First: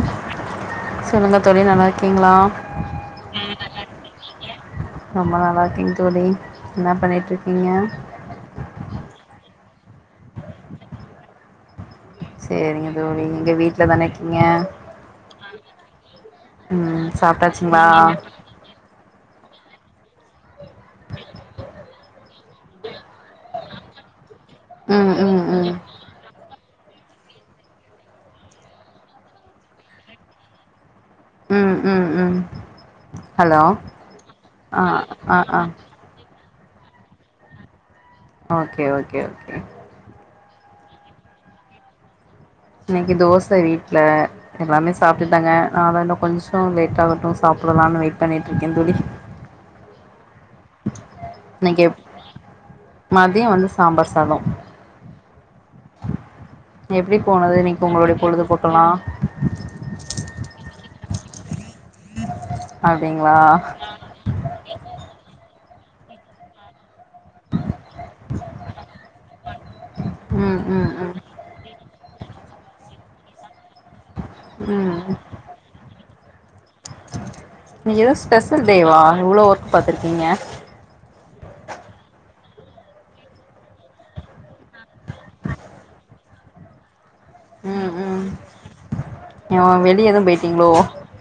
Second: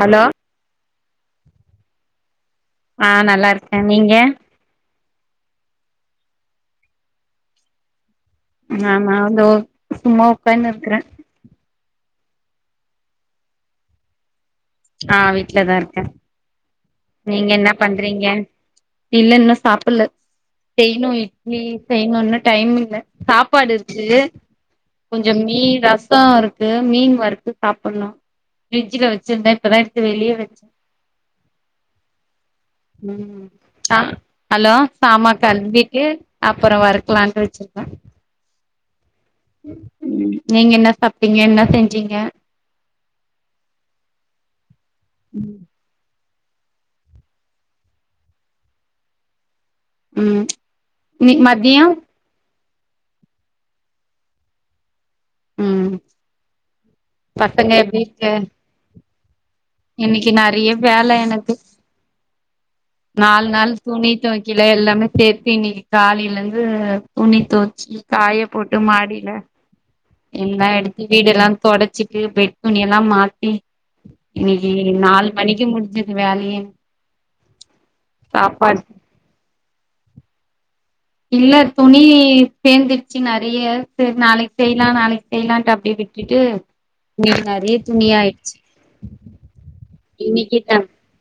hello சொல்லுங்க தோழி நல்லா இருக்கீங்ளா ஆஹ் நல்லா இருக்கே நீங்க ரொம்ப நல்லா இருக்கேங்க தோழி என்ன பண்ணிட்டு இருக்கீங்க நானா இதோ சும்மா உக்காந்துருக்குரே சேரிங்க தோழி எங்க வீட்டுல தானே இருக்கீங்க ஆஹ் வீட்டுலதா இருக்கே அஹ் நீங்க என்ன பண்றீங்க இல்ல இன்னு சாப்பிட்ல செய்யனு இட்லி செய்ணு இன்னு டைம் இல்ல சாப்பாடு இருக்கு ம் கொஞ்சோ ம் ம் மீன் ரசம் இருக் மீன் வறுத்து சாப்பிடுணு ஃப்ரிட்ஜ்ல வச்சிருந்தே இப்பதா எடுத்து வெளியே வச்சே உம் உம் உம் ம் அ ஹலோ ஆ சாமா ஆ ஆ கழுவிட்டு அப்பறோ வொர்க்லா அங்க வச்சிருப்பே ஓகே ஓகே ஓகே நீங்க என்ன சாப்டிங்க என்ன செஞ்சிங்க இன்னைக்கி தோச வீட்ல எல்லாமே சாப்டுட்டாங்க நாதா இன்னு கொஞ்சொ லேட்டாகட்டூ சாப்புடலானு வெயிட் பண்ணிட்ருக்கே தோழி உம் நீங்கெப் மதியொ வந்து சாம்பார் சாதோ ம் எப்டி போனது பசங்க இன்னைக்கி ஒங்களுடைய பொழுதுபோக்கலா இன்னிக்கி நெறையா வேல எனக்கு அப்டிங்களா நாலு நாள் துணி தொவைக்கல எல்லாமே சேத்து இன்னைக்கி காலைலந்தூ துணி துவச்சுட்டு காயப்போட்டு மாடியில ம் எல்லா ம் எடுத்து ம் வீடெல்லா தொடச்சிட்டு பெட் துணியெல்லா மாத்தீ இன்னைக்கீ ம் நால் மணிக்கி முடிஞ்சது வேலையே இன்னைக்கி எதா ஸ்பெஷல் சாப்பாடு டேவா இவ்வளோ ஒர்க் பாத்துருக்கீங்க இல்ல துணீ சேந்துர்ச்சி நெறையா செர் நாளைக் செய்லா நாளைக் செய்லான்ட்டு அப்டியே விட் டுட்டு இன்னைக்கி நெறையா துணியாய்டுச்சீ யோ வெளியெதூ பெய்ட்டிங்ளோ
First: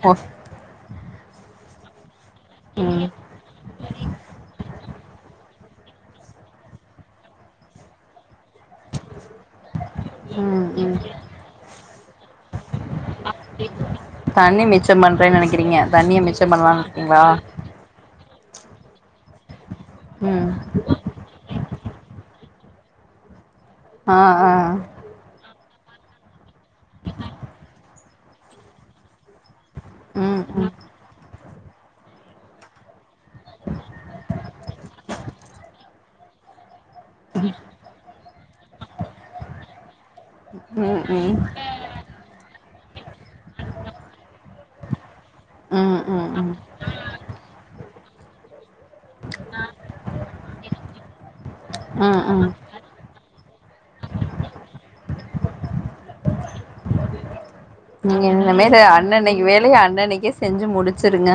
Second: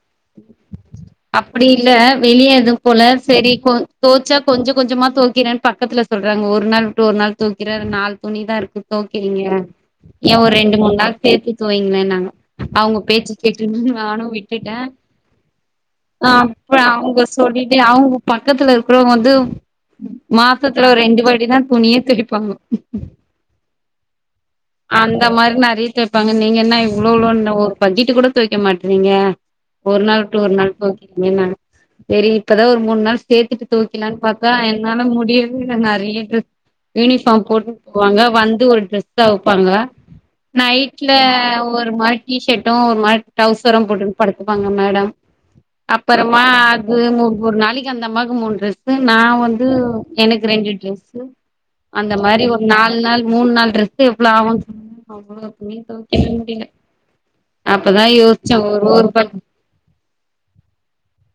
ஓ அப்டி இல்ல வெளியெதூ போல ம் செரி கொ தொவ்ச்சா கொஞ்சம கொஞ்சமா தொவைக்கிறேன் பக்கத்துல சொல்றாங்க ஒரு நாள் விட்டு ஒரு நாள் தொவைக்கிற நாலு துணிதா இருக்கு தோக்கிறீங்க ஏ ஒ ம் ரெண்டு ம் மூண் நாள் சேத்து தொவைங்களேனாங்க அவங்க பேச்சு கேட்டுன்னு நானூ தண்ணி விட்டுட்டே மிச்சம் பண்றேன்னு நெனைக்கிறீங்க தண்ணிய மிச்சம் அப்றொ பண்ணலான்னு அவங்க இருக்கீங்களா சொல்லிட்டு அவுங்க பக்கத்துல இருக்றவங்க வந்து ம் மாசத்துல ஒரெண்டு வாட்டிதா துணியே தொவைப்பாங்கோ ஆ ஆ அந்த மாரி நெறையா தொவைப்பாங்க நீங்க என்ன இவ்ளோளோனு ஒரு பக்கெட்டு கூட தொவைக்க மாட்றீங்க ஒரு நாள் விட்டு ம் ஒரு ம் நாள் தொவைக்கிறீங்கன்னாங்க செரி இப்பதா ஒரு மூண் நாள் சேத்துட்டு தொவைக்கலான் பாத் தா என்னால முடியவே இல்ல நெறையா ட்ரெஸ் யூனிஃபார்ம் போட்டு போவாங்க வந்து ஒரு ட்ரெஸ் சேர்வ் பண்ல ம் ம் நைட்ல ம் ஒர் ஒரு மாரி டீ ஷேட்டூ ஒரு மாரி டௌசரூ போட்டுட்டு படுத்துப்பாங்க மேடம் அப்புறமா ம் அது ஒரு நாளைக்கு அந்தம்மாக்கு மூணு டிரெஸ்ஸு நா வந்தூ எனக்கு ரெண்டு ட்ரஸ்ஸு அந்த ம் ம் மாரி ம் ஒரு நாலு நாள் மூண் நாள் ட்ரெஸ்ஸு எவ்ள அவ்வளோ துணி தொவைக்கவே முடியல அப்பதா நீங்க யோசிச்சே இன்னிமேலூ ஒரு ஒரு ப அன்னனைக்கு வேலைய அன்னனைக்கே செஞ்சி முடிச்சிருங்க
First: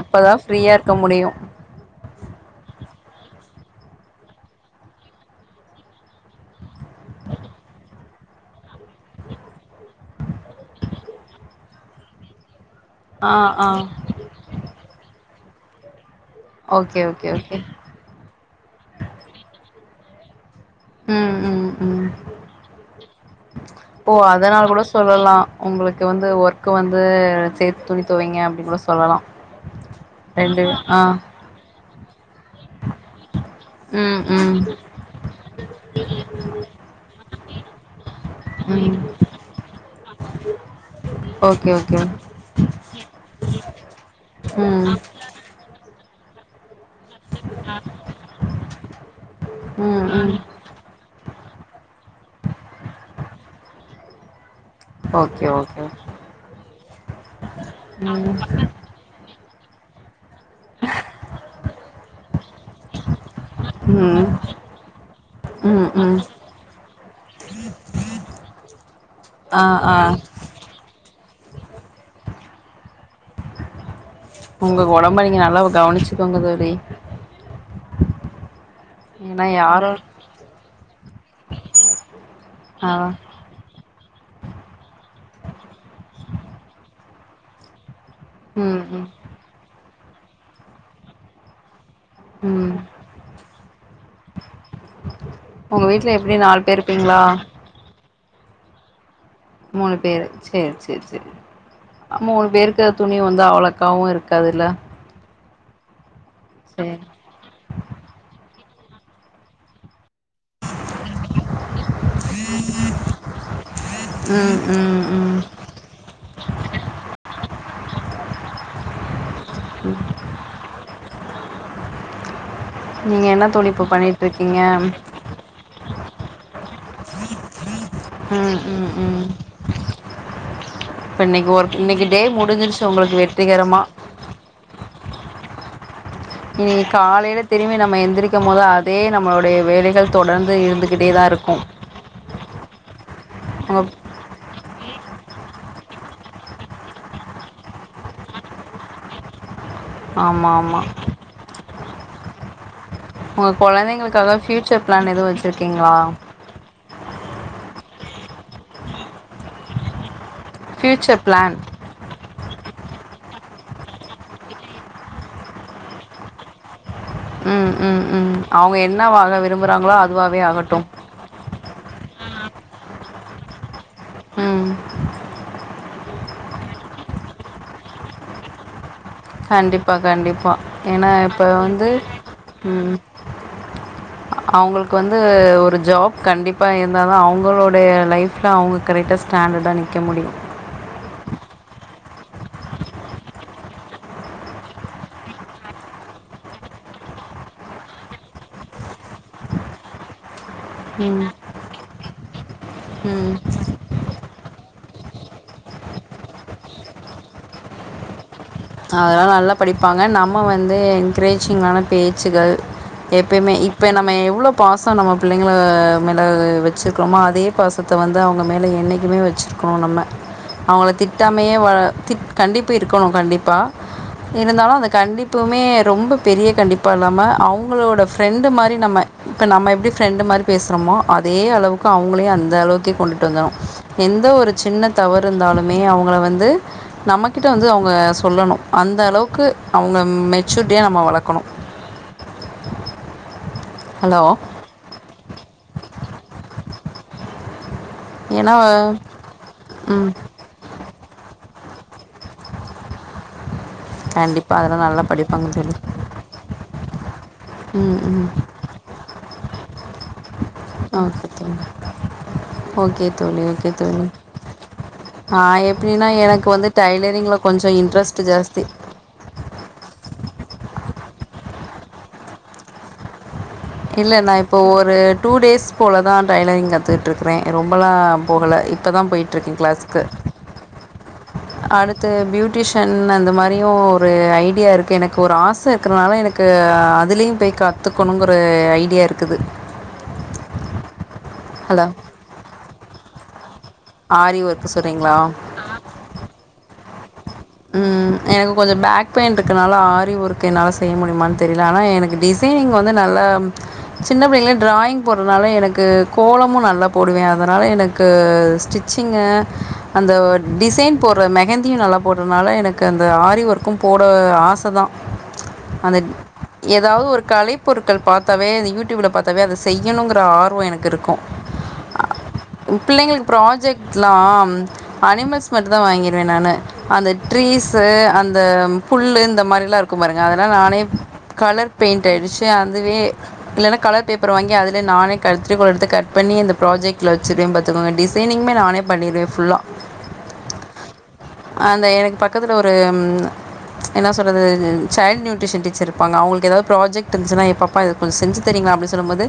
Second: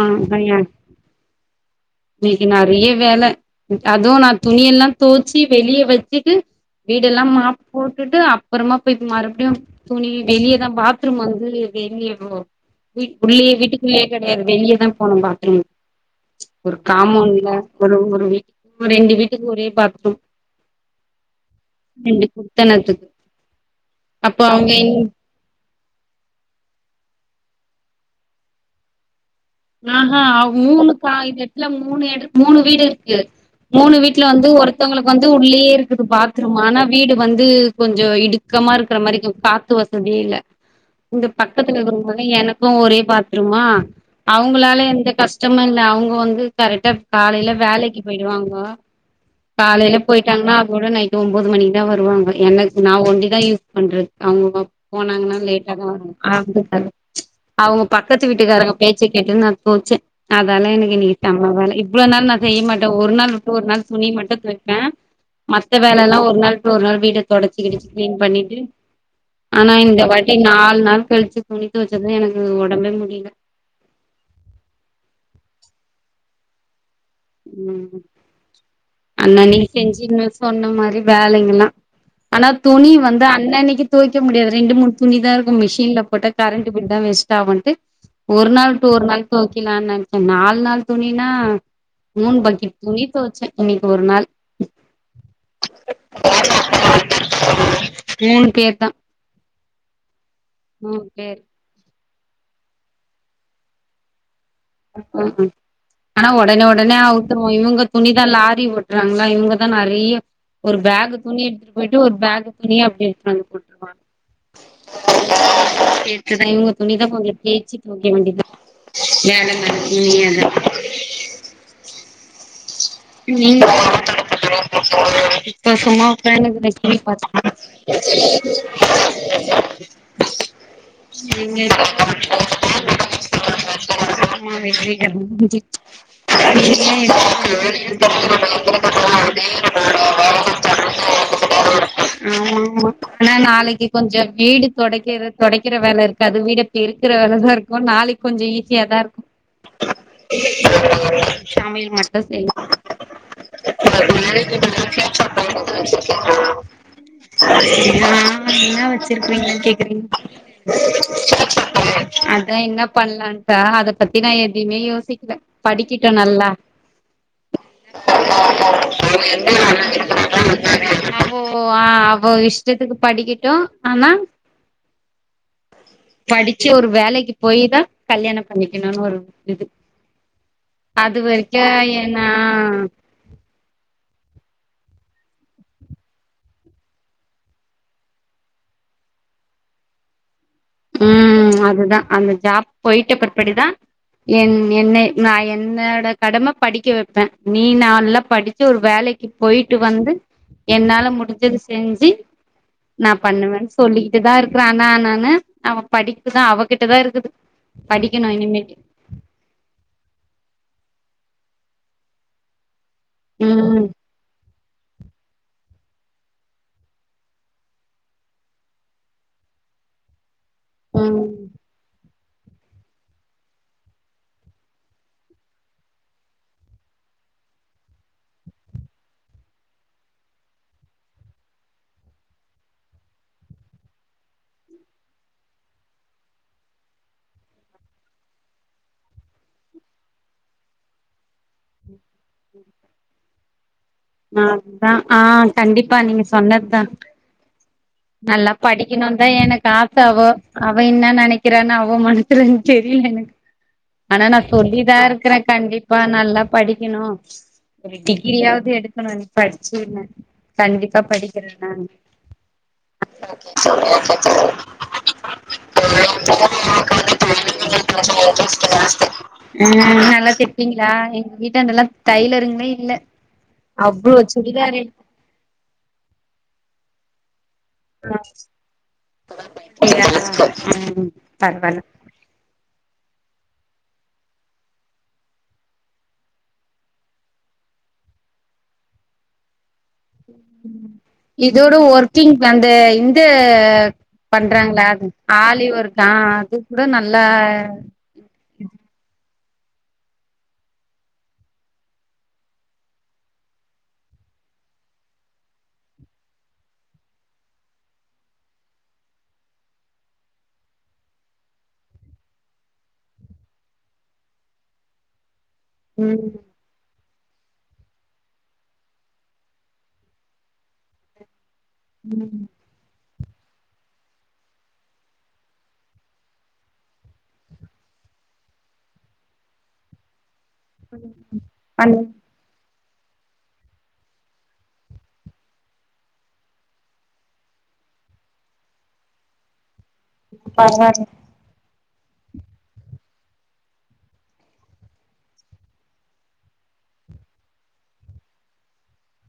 அப்பதா ஃப்ரீயார்க்க முடியூ இன்னைக்கி நெறைய வேல அதுவு நா துணியெல்லா தொவ்ச்சி வெளிய வச்சிடு வீடெல்லா மாப் போட்டுட்டு அப்பறமா பொய்ட் மறுபடியு துணி வெளியதா பாத்ரூம் வந்து வெளியவோ வீட் ஆ உள்ளயே ஆ வீட்டுக்குள்ளயே கெடையாது வெளியதா போணூ பாத்ரூம் ஒரு ஓகே ஓகே காமௌண்ட்ல ஓகே ஒரு ஒரு வீட்டு ரெண்டு வீட்டுக் ஒரே பாத்ரூம் ம் ம் ம் ரெண்டு குடுத்தனத்துக் ஓ அப்போ அதனால அவங்க கூட எங் சொல்லலா உங்களுக்கு வந்து ஒர்க்கு வந்து சேத்து துணி துவைங்க அப்டி கூட சொல்லலா ஆஹா அவ் ரெண்டு மூணு ஆ காய்லெட்ல மூணு எட மூணு வீடிருக்கு மூணு ம் வீட்ல வந்து ம் ஒருத்தவங்களுக்கு வந்து உள்ளயே இருக்குது பாத்ரூம் ஆனா வீடு வந்து கொஞ்சோ இடு கமா ம் இருக்குற மாரிக்கூ காத்து வசதியே இல்ல இந்த ஓகே பக்கத்துல ஓகே இருக்கறவங்க வந்து எனக் இப்ப ஒரே பாத்ருமா அவ்ங்களால ம் எந்த கஷ்டமு இல்ல அவுங்க வந்து கரெக்டா காலையில வேலைக்கு போயிடுவாங்கோ காலையில ம் போயி ம் ட்டாங்கன்னா அதோட நைட்டு ஒன்போது மணிக்கு தா வருவாங்க எனக்கு நா ஒண்டிதா யூஸ் பண்றது அவ்ங்க போனாங்கன்னா ஓகே லேட்டாத ஓகே வரு‌வாங்க அவுங்க பக்கத்து ம் வீட்டுக்காரங்க சே கெட்டுன்னு நா தோச்சே அதால எனக்கு இன்னிக்கி செமவேல இவ்ளோ நாள் நா செய்ய மாட்டே ஒரு நாள் ஒரு நாள் துணி ம் மட்டு தோய்ப்பே மத்த ம் வேலல்லா ம் ஒரு நாள் ஒரு நாள் வீட தொடச்சு கிடிச்சு கிளீன் பண்ணிட்டு ஆ ஆனா ஆ இந்த வாட்டி நால் நாள் கழிச்சு துணி தொவச்சத்தா எனக்கு உடம்பே முடியல உங்க உடம்ப நீங்க நல்லா கவனிச்சுக்கோங்க தோழி ம் ஏன்னா அன்னன்னிக்கு யாரு செஞ்சுர்னு சொன்ன மாரி வேலைங்கல்லா ஆனா ஆ துணி வந்து அன் னன்னிக்கு தோய்க்க முடியாது ரெண்டு மூணுதுணிதா இருக்கு மிஷின்ல போட்ட கரண்ட் பில் தா வேஸ்ட் ஆகுன்ட்டு ஒரு நாள் ம் ட்டு ஒரு ம் நாள் தோய்க்கிலான்னு நெனைச்சே நால் நாள் துணினா மூண் ம் பக்கிட் துணி தோச்சே இன்னிக்கு ஒரு நாள் உங்க வீட்ல எப்டி நால் பேர் இருப்பீங்ளா மூணு பேர் தா மூணு பேரு சேர் மூணு செரி செரி பேர் மூணு பேருக்கு துணி வந்து அவ்ளோக்காவு இருக்காது இல்ல [unintelligible] ஆனா உடனே உடனே அவுத்துருவோ இவ்ங்க துணிதா லாரி ஓட்டுறாங்ளா இவுங்கதா நெறைய ஒரு பேக்கு துணி எடுத்துட்டு போயிட்டு ஒரு பேக்கு துணி அப்டி எடுத்துனு வந்து குடுப்பாங்க ம் ம் ம் கேக்குதா இவங்க துணிதா கொஞ்ச தேச்சு தோய்க்க வேண்டிதா வேலன்னு [unintelligible] என்ன நீங்க தோழி இப்போ பண்ணிட்ருக்கீங்க இப்ப சும்மா உக்கான்னுகிறே டிவி பாத்துனு ம் ம் ம் இப்ப இன்னைக்கு நீங்க ஒரு இன்னைக்கு டே முடிஞ்சிருச்சு உங்களுக்கு வெற்றிகரமா ஆ வெற்றிகரமா முஞ்சிச் இனி காலையில திரும்பி நம்ம எந்திரிக்கும் போது அதே நம்மளுடைய வேலைகள் தொடர்ந்து இருந்துகிட்டேதா இருக்கும் ஆமா ஆமா ஆனா நாளைக்கு கொ ஞ்சோ வீடு தொடைக்கிற தொடைக்கிற வேலை இருக்கு அது வீடபெருக்கிற வேலைதா இருக்கு நாளைக் கொஞ்சோ ஈஸியா தா இருக்கு ஆமா ஆமா சமையல் மட்டு செய்ணு உங்க கொழந்தைங்களுக்காக ஃப்யூச்சர் பிளான் எதுவு வச்சிருக்கீங்களா [unintelligible] ஆ ன்னா வெச்சிருக்கறீங்கன்னு கேக்கறீங்க ஃப்யூச்சர் ப்ளான் அதா என்ன பண்ணலான்ட்டா அத பத்தி நா எதயுமே யோசிக்கல படிக்கிட்டு நல்லா ம் ம் ம் அவங்க என்னவாக விரும்புறாங்களோ அதுவாவே ஆகட்டு [inaudible] ஓ ஆ அவ இஷ்டத்துக்கு படிக்கட்டு ஆனா ம் படிச்சு ஒரு வேலைக்கு போயி தா கல்யாணோ பண்ணிக்கணுன்னு ஒரு இது கண்டிப்பா கண்டிப்பா ஏனா அது இப்ப வரைக்கு வந்து ஏன்னா ம் அவ்ங்களுக்கு வந்து ஒரு ஜாப் கண்டிப்பாக இருந்தாதா அவங்களுடைய லைஃப் ப்தா அவங்க கரெக்டா ஸ்டேண்டர்டா நிக்கமுடியு ம் அதுதா அந்த ஜாப் போயிட்ட பிற்ப்பாடுதா என் என்னை நா என்னோட கடமை படிக்க வைப்பே நீ நல்லா படி சு ஒரு வேலைக்கு போய்ட்டு வந்து என்னால ம் முடிஞ்சது செஞ்சு நா ம் பண்ணுவே சொல்லிகிட்டு தா இருக்கற ஆனா நானு அவ படிப்புதா அவகிட்ட தா இருக்குது படிக்கணு இனிமேட்டு அதெல்லா நல்லா படிப்பாங்க நம்ம வந்து என்கரேஜிங்கான பேச்சுகள் எப்பயுமே ம் இப்ப நம்ம எவ்ளோ பாச நம்ம பிள்ளைங்கள மேலே வச்சுருக்கறோமோ அதே பாசத்த வந்து அவங்க மேலே என்னைக்குமே வச்சிரு கோ நம்ம அவங்கள திட்டாமையே ம் வ திட் கண்டிப்பு இருக்கணு கண்டிப்பா இருந்தாலு அந்த கண்டிப்புமே ரொம்ப பெரிய கண்டிப்பா இல்லாம அவங்களோட ஃப்ரெண்டு மாரி நம்ம இப்ப நம்ம எப்டி ஃப்ரெண்டு் மாரி பேசறமோ அதே அளவுக்கு அவங்களையு அந்த அளவுக்கே கொண்டுட்டு வந்துருணு எந்த ஒரு சின்ன தவறு இருந்தாலுமே அவங்கள வந்து நம்மகிட்ட வந்து அவங்க சொல்லணு அந்த அளவுக்கு அவங்க மெச்சூரிட்டியா நம்ம வளக்கணு அ தா ஆ கண்டிப்பா நீங்க சொன்னதுதா நல்லா ஏன்னா படிக்கணுந்தா எனக் ஆசை ம் அவ அவ என்ன நினைக்கிறான்னு அவ மனசுல தெரில எனக்கு ஆனா நா கண்டிப்பாக அதெல்லாம் சொல்லிதா நல்லா இருக்குறே படிப்பாங்க தோழி கண்டிப்பா நல்லா படிக்கணு ஒரு ம் ம் டிகிரியாவது எடுக்கணு நீ படிச்சுன கண்டிப்பா ஓகே தோழி படிக்கிறேன் நானு ஓகே [unintelligible] ஆ எப்டினா எனக்கு வந்து டைலரிங்ல கொஞ்ச இன்ட்ரெஸ்ட்டு ஜாஸ்தி அ நல்லா தெப்பீங்களா எங்க வீட்டாண்டல்லா டைலருங்களே இல்ல இல்ல அவ்ளோ நா இப்ப சுடிதார் ஒரு எடுத்து டூ டேஸ் போல தா ட்ரைலரிங் கத்துட் டுருக்குறே ரொம்பலா போகல இப்பதா போயிட்டு இருக்கே கிளாஸ்க்கு ம் பரவால்ல அடு து பியூட்டிஷன் அந்த மாரியு ஒரு ஐடியா இருக்கு எனக்கு ஒரு ஆசை இருக்றனால எனக் கு அதுலயு போயி கத்துக்கணுங்கற ஐடியா இருக்குது இதோட ஹலோ ஒர்க்கிங் வந்து இந்த ஆரி ஒர்க்கு பண்றாங்ளா சொல்கிறீங்களா ஆலி ஒர்க்கா அது கூட நல்லா ம் எனக்கு கொஞ்ச பேக் பெயின் ருக்கறனால ஆரி ஒர்க்கு என்னால செய்ய முடியுமான்னு தெரில ஆனா எனக்கு டிஸ் சைனிங் வந்து நல்லா சின்ன பிள்ளைல டிராயிங் போறதுனால எனக்கு கோலமு நல்லா போடுவே அதனால எனக்கு ஸ்டி சிங்கு அந்த டிசைன் போட்ற மெகந் தியு நல்லா போட்றனால எனக்கு அந்த ஆரி ஒர்க்கும் போட ஆசை தா அந்த ம் ஏதாவது ஒரு கலைப் பொருட்கள் பாத்தாவே அந்த யூடியூப்ல பாத்தாவே அத செய்யணுங்கிற ஆர்வ எனக்கு இருக்கு ம் ம் பிள்ளைங்களுக் ப்ராஜெக்ட்லாம் அனிமல்ஸ் மட்டு தா வாங்கியிருவே நானு அந்த ட்ரீஸ்சு அந்த புல்லு இந்த மாறில்லா இருக்கு கும் பாருங்க அததெல்லா நானே கலர் பண் பெயிண்ட் அடிச்சு அதுவே இல்லனா கலர் பேப்பரு வாங்கி அதுல நானே கத்ரிகோல் எடுத்து கட் பண்ணி இந்த ப்ராஜக்ட்ல வச்சிருவ பாத்துக்கோங்க டிஸ் பெயிண்டிங்மே நானே பண்ணிருவே ஃபுல்லா பரவால்ல அந்த எனக்கு பக்கத்துல ஒரு ம் என்னா சொல்றது சைள்டு நியூட்ரிஷன் டீச்சருப்பாங்க அவங்களுக் ஏதாவது ப்ராஜெக்ட் இருந்துச்சுனா இப்ப பா இது கொஞ்ச செஞ்சுதறீங்களா அப்டி சொல்லும் போது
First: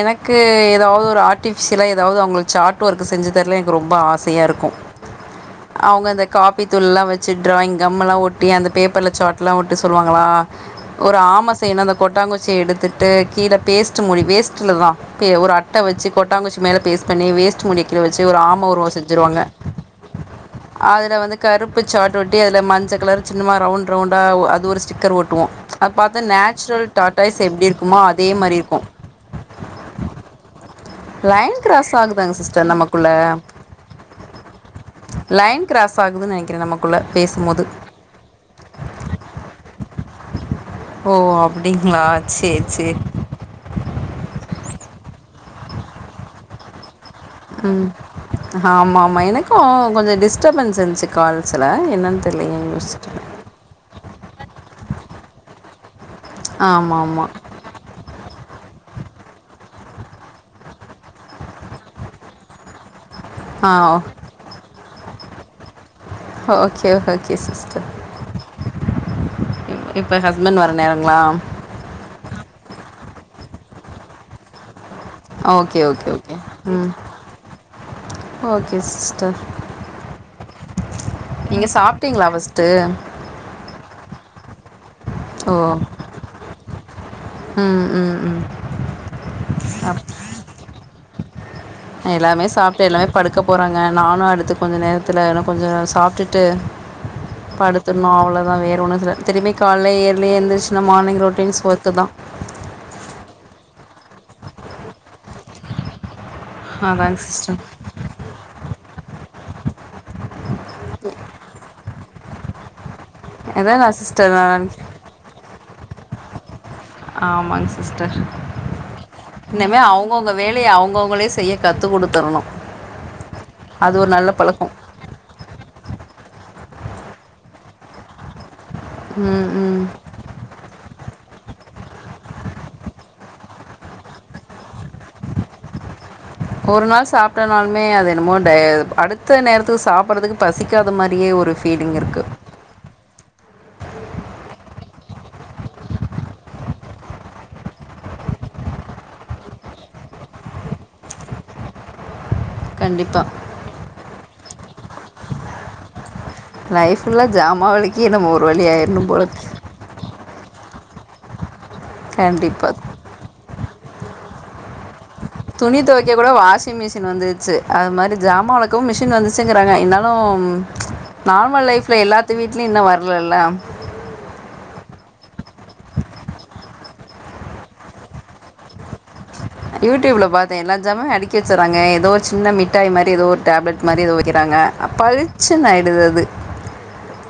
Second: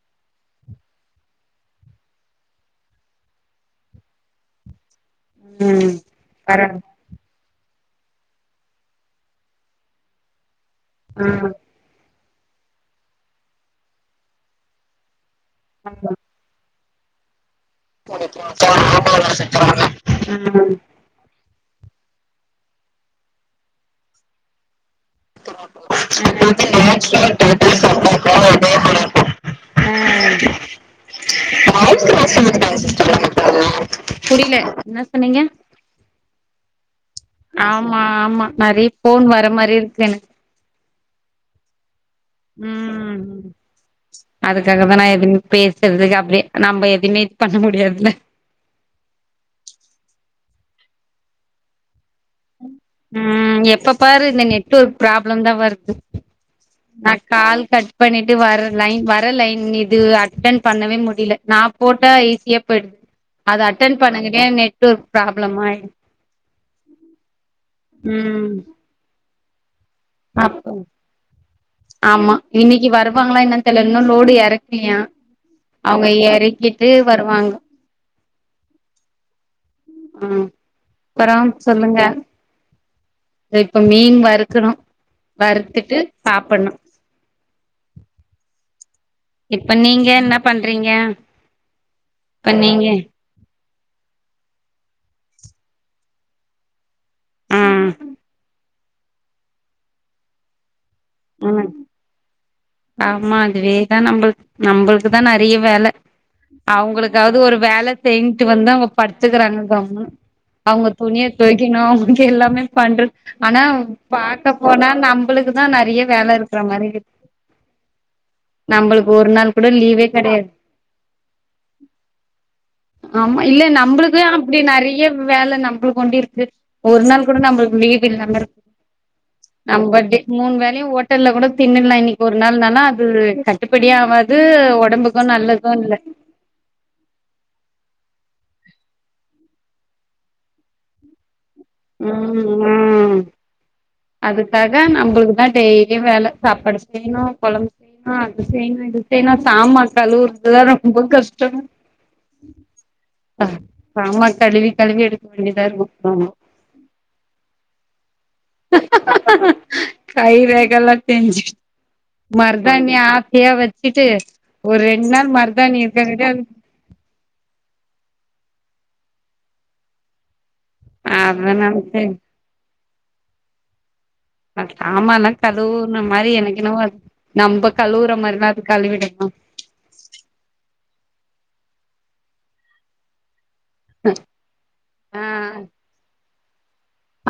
எனக்கு ஏதாவது ஒரு ஆர்ட்டிஃபிஷியலா ஏதாவது அவங்களுக்கு சார்ட் ஒர்க்கு செஞ்சு தரதுல எனக்கு ரொம்ப ஆசையா இருக்கு ம் காப்பி பரவால்ல தூள்லா வச்சு ட்ராயிங் கம் எல்லா ஒட்டி அந்த பேப்பர்ல் சாட்லா ஒட்ட சொல்லுவாங்களா ஒரு ஆம ம் செய்யனு அந்த கொட்டாங்குச்சிய எடுத்துட்டு கீழ பேஸ்ட்டு மூடி வேஸ்ட்டுல தா பே ஒரு அட் டவச்சு கொட்டாங்கச்சி மேல பேஸ்ட் பண்ணி வேஸ்ட் முடி கிழ வச்சு ஒரு ஆம உருவோ செஞ்சிருவங்க அதுல் அதுல வந்து கருப்பு சார்ட் ஒட்டி அதுல மஞ்ச கலரு சின்னமா ரவுண்ட் ரவுண்டா ஒ அது ஒரு ஸ்டிக்கர் ஒட் டுவோ அது பாத்தா நேச்சுரல் டாட்டாய்ஸ் எப்டி இருக்குமோ அதே மாறி இருக்கு லைன் கிராஸ் ஆகுதாங்க சிஸ்டர் நமக்குள்ள புரில இன்னா சொன்னிங்க லைன் கிராஸ் ஆகுதுன்னு நெனைக்கிறே நமக்குள்ள பேசும்போது ஆமா ஆமா நெறைய ஃபோன் வர மாறி இருக்கு எனக் ஓ அப்டிங்ளா சேர் சேர் ம் அதுக்காக தா நா எதுமே பேஸ்றதுக்கு அப்டியே நம்ப எதுமே ம் ஆமா ஆமா எனக்கோ கொஞ்ச டிஸ்டபன்ஸ் இருந்ச்சு கால்ஸ்ல என்னன்த் தெர்லங்க யோஸ்ச்சிட்ருந்த ம் எப்ப பாரு இந்த நெட்ஒர்க் ப்ராப்ளம் தா வருது ஆமா நா ஆமா கால் கட் பண்ணிட்டு வர லைன் வர லைன் இது அட்டன் பண்ணவே முடில நா போட்டா ஈஸியா போய்டுது அத ஆ அட்டென் பண்ணங்கட்டியு நெட்ஒர்க் ப்ராப்ளமாய்டுது ஓக்கே ஓக்கே சிஸ்டர் ம் இப் இப்ப ஹஸ்பண்ட் அப்போ வர நேரங்ளா ஆமா இன்னிக்கி வருவாங்ளா என்னன்த் தெர்ல இன்னு லோடு எறக்லியா ஓகே அவுங்க ஓகே ஓகே ம் எறக்கிட்டு வருவாங்க ஓகே சிஸ்டர் ம் அப்பறோ நீங்க சொல்லுங்க சாப்ட்டிங்ளா ஃபஸ்ட்டு இப்ப மீன் வறுக்கணு ஓ வறுத்துட்டு சாப்பட்ணு ம் ம் ம் இப்ப அப் நீங்க இன்ன பண்றிங்க எல்லாமே சாப்ட்டு எல்லாமே படுக்க போறாங்க நானு அடுத்து கொஞ்ச நேரத்துல இன்னு கொஞ்சோ சாப்ட்டுட்டு ஆ படுத்துர்ணு அவ்ளதா வேற ஒண்ணு சில திரும்பி கால்ல இயர்லி எந்துருச் நா மார்னிங்கு ரொட்டின்ஸ் ம் ஒர்க்கு தா ஆமா அதுவே தா நம்புள்க் நம்புள்க்கு தா நெறைய வேல அதாங்க அவுங்ளுக்காவ்து ஒரு சிஸ்டர் வேல செய்ன்ட்டு வந்தா அவ்ங்க படுத்துக்குறாங்க கம்முனு அவுங்க துணிய தோய்க்கணு அவ்ங்ளுக்கு எல்லாமே பண்றத் ஆனா அதா நா சிஸ்டர் பாக்க போனா நம்புளுக்குதா நெறய வேலருக்குற மாறி இர் ஆமாங் சிஸ்டர் ஒரு நாள் கூட இனிமே லீவே அவுங்கவுங்க கெடையாது வேலய அவுங்கவுங்களே செய்ய கத்து குடுத்துரணு ஆமா இல்ல நம்ப்ளுக்கு அப்டி நெறைய வேல நம்புளுக் ஒண்டி இருக்கு ஒரு நாள்க் கூட நம்புளுக்கு லீவு இல்லாம இருக்கு ம் ம் நம்பட்டே மூண் வேலயு ஹோட்டல்ல கூட தின்னுலா இன்னிக் ஒரு நாள் தான அது கட்டுப்படியாவாது ஒடம்புக்கு நல்லது இல்ல ஒரு நாள் சாப்ட்டனாலுமே அது என்னமோ ட அடுத்த நேரத்துக்கு சாப்பட்றதுக்கு பசிக்காத மாறியே ஒரு ஃபீலிங் இருக்குது ம் ம் அதுக்காக நம்புளுக்குதா டெய்லியு வேல சாப்பாடு செய்ணு கொழம்பு செய் ணு அது செய்னோ இது செய்ணு சாமா கழுவுற்துதா ரொம்ப கஷ்டமே கண்டிப்பா சாமா கழுவி கழுவி எடுக்க வேண்டிதா இருக்கு ஆமா லைஃபுல்லா ஜாமா வெலக்கியே நம்ம ஒரு வழி ஆய்ட்ணு போலருக் கை ரேகல்லா தேஞ்சிடு கண்டிப்பாக மர்தானி ஆசயா வச்சிட்டு ஒரு ரெண்ட் நாள் மருதானி இருக்க காட்யு அது ஷிங் மிஷின் வந்துட்ச்சு அது மாறி ஜாமா வெக்கவு மிஷின் வந்துச்சுங்குறாங்க இர்ந்தாலு அத நார்மல் லைஃப்ல நெனச்சே எல்லாத்து வீடலயு இன்னு வர்லல்ல சாமால்லா கழுவுன மாறி எனக்குன அத் நம்ப கழுவுற மாறிலா அது கழுவிடுமா யூடுப்ல பாத்தே எல்லா ஜாமாவயு அடிக்கி வச்சிறாங்க எதோ சின்ன மிட்டாய் மாறி எதோ ஒர் டேப்லட் மாறி எதோ வெக்கிறாங்க ஆ பளிச்சின்னு ஆய்டுது அது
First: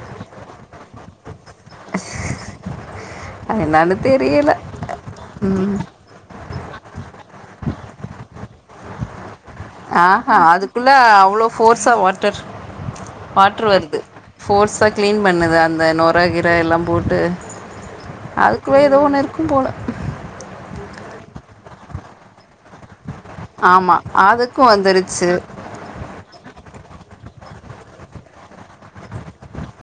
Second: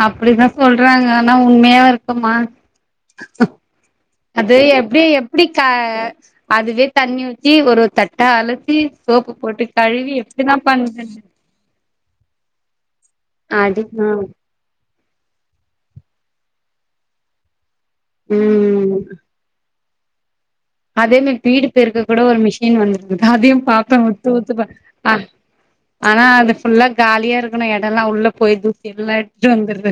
அப்டிதா சொல்றாங்க ஆனா உண்மயா ர்க்குமா அது என்னன்னு அது எப்டி தெரியல எப்டிக் கா அதுவே தண்ணி ஊத்தி ஒர்ரோர்த் தட்டா அலசி சோப்புப் போட்டு ஆ கழுவி ஹா எப்டிதா அதுக்குள்ள பண்ணுதுங்க அவ்ளோ ஃபோர்ஸ்ஸா வாட்டர் வாட்ரு அடி வருது ஆ ஃபோர்ஸா க்ளீன் பண்ணுது அந்த நொற கிர எல்லாம் போட்டு அது ம் ஏதோ ஒன்னு இருக்கும் போல அதே மெரி வீடு பேருக்கு கூட ஒரு மிஷின் வந்துருக் அதையும் பாத்தே ஆமா உத்து உத்து அதுக்கு பா ஆ வந்துருச்சு ஆனா அது ஃபுல்லா காலியா ருக்கணு எடல்லா உள்ள போய் தூசி எல்லா எடுத்துட்டு வந்துருது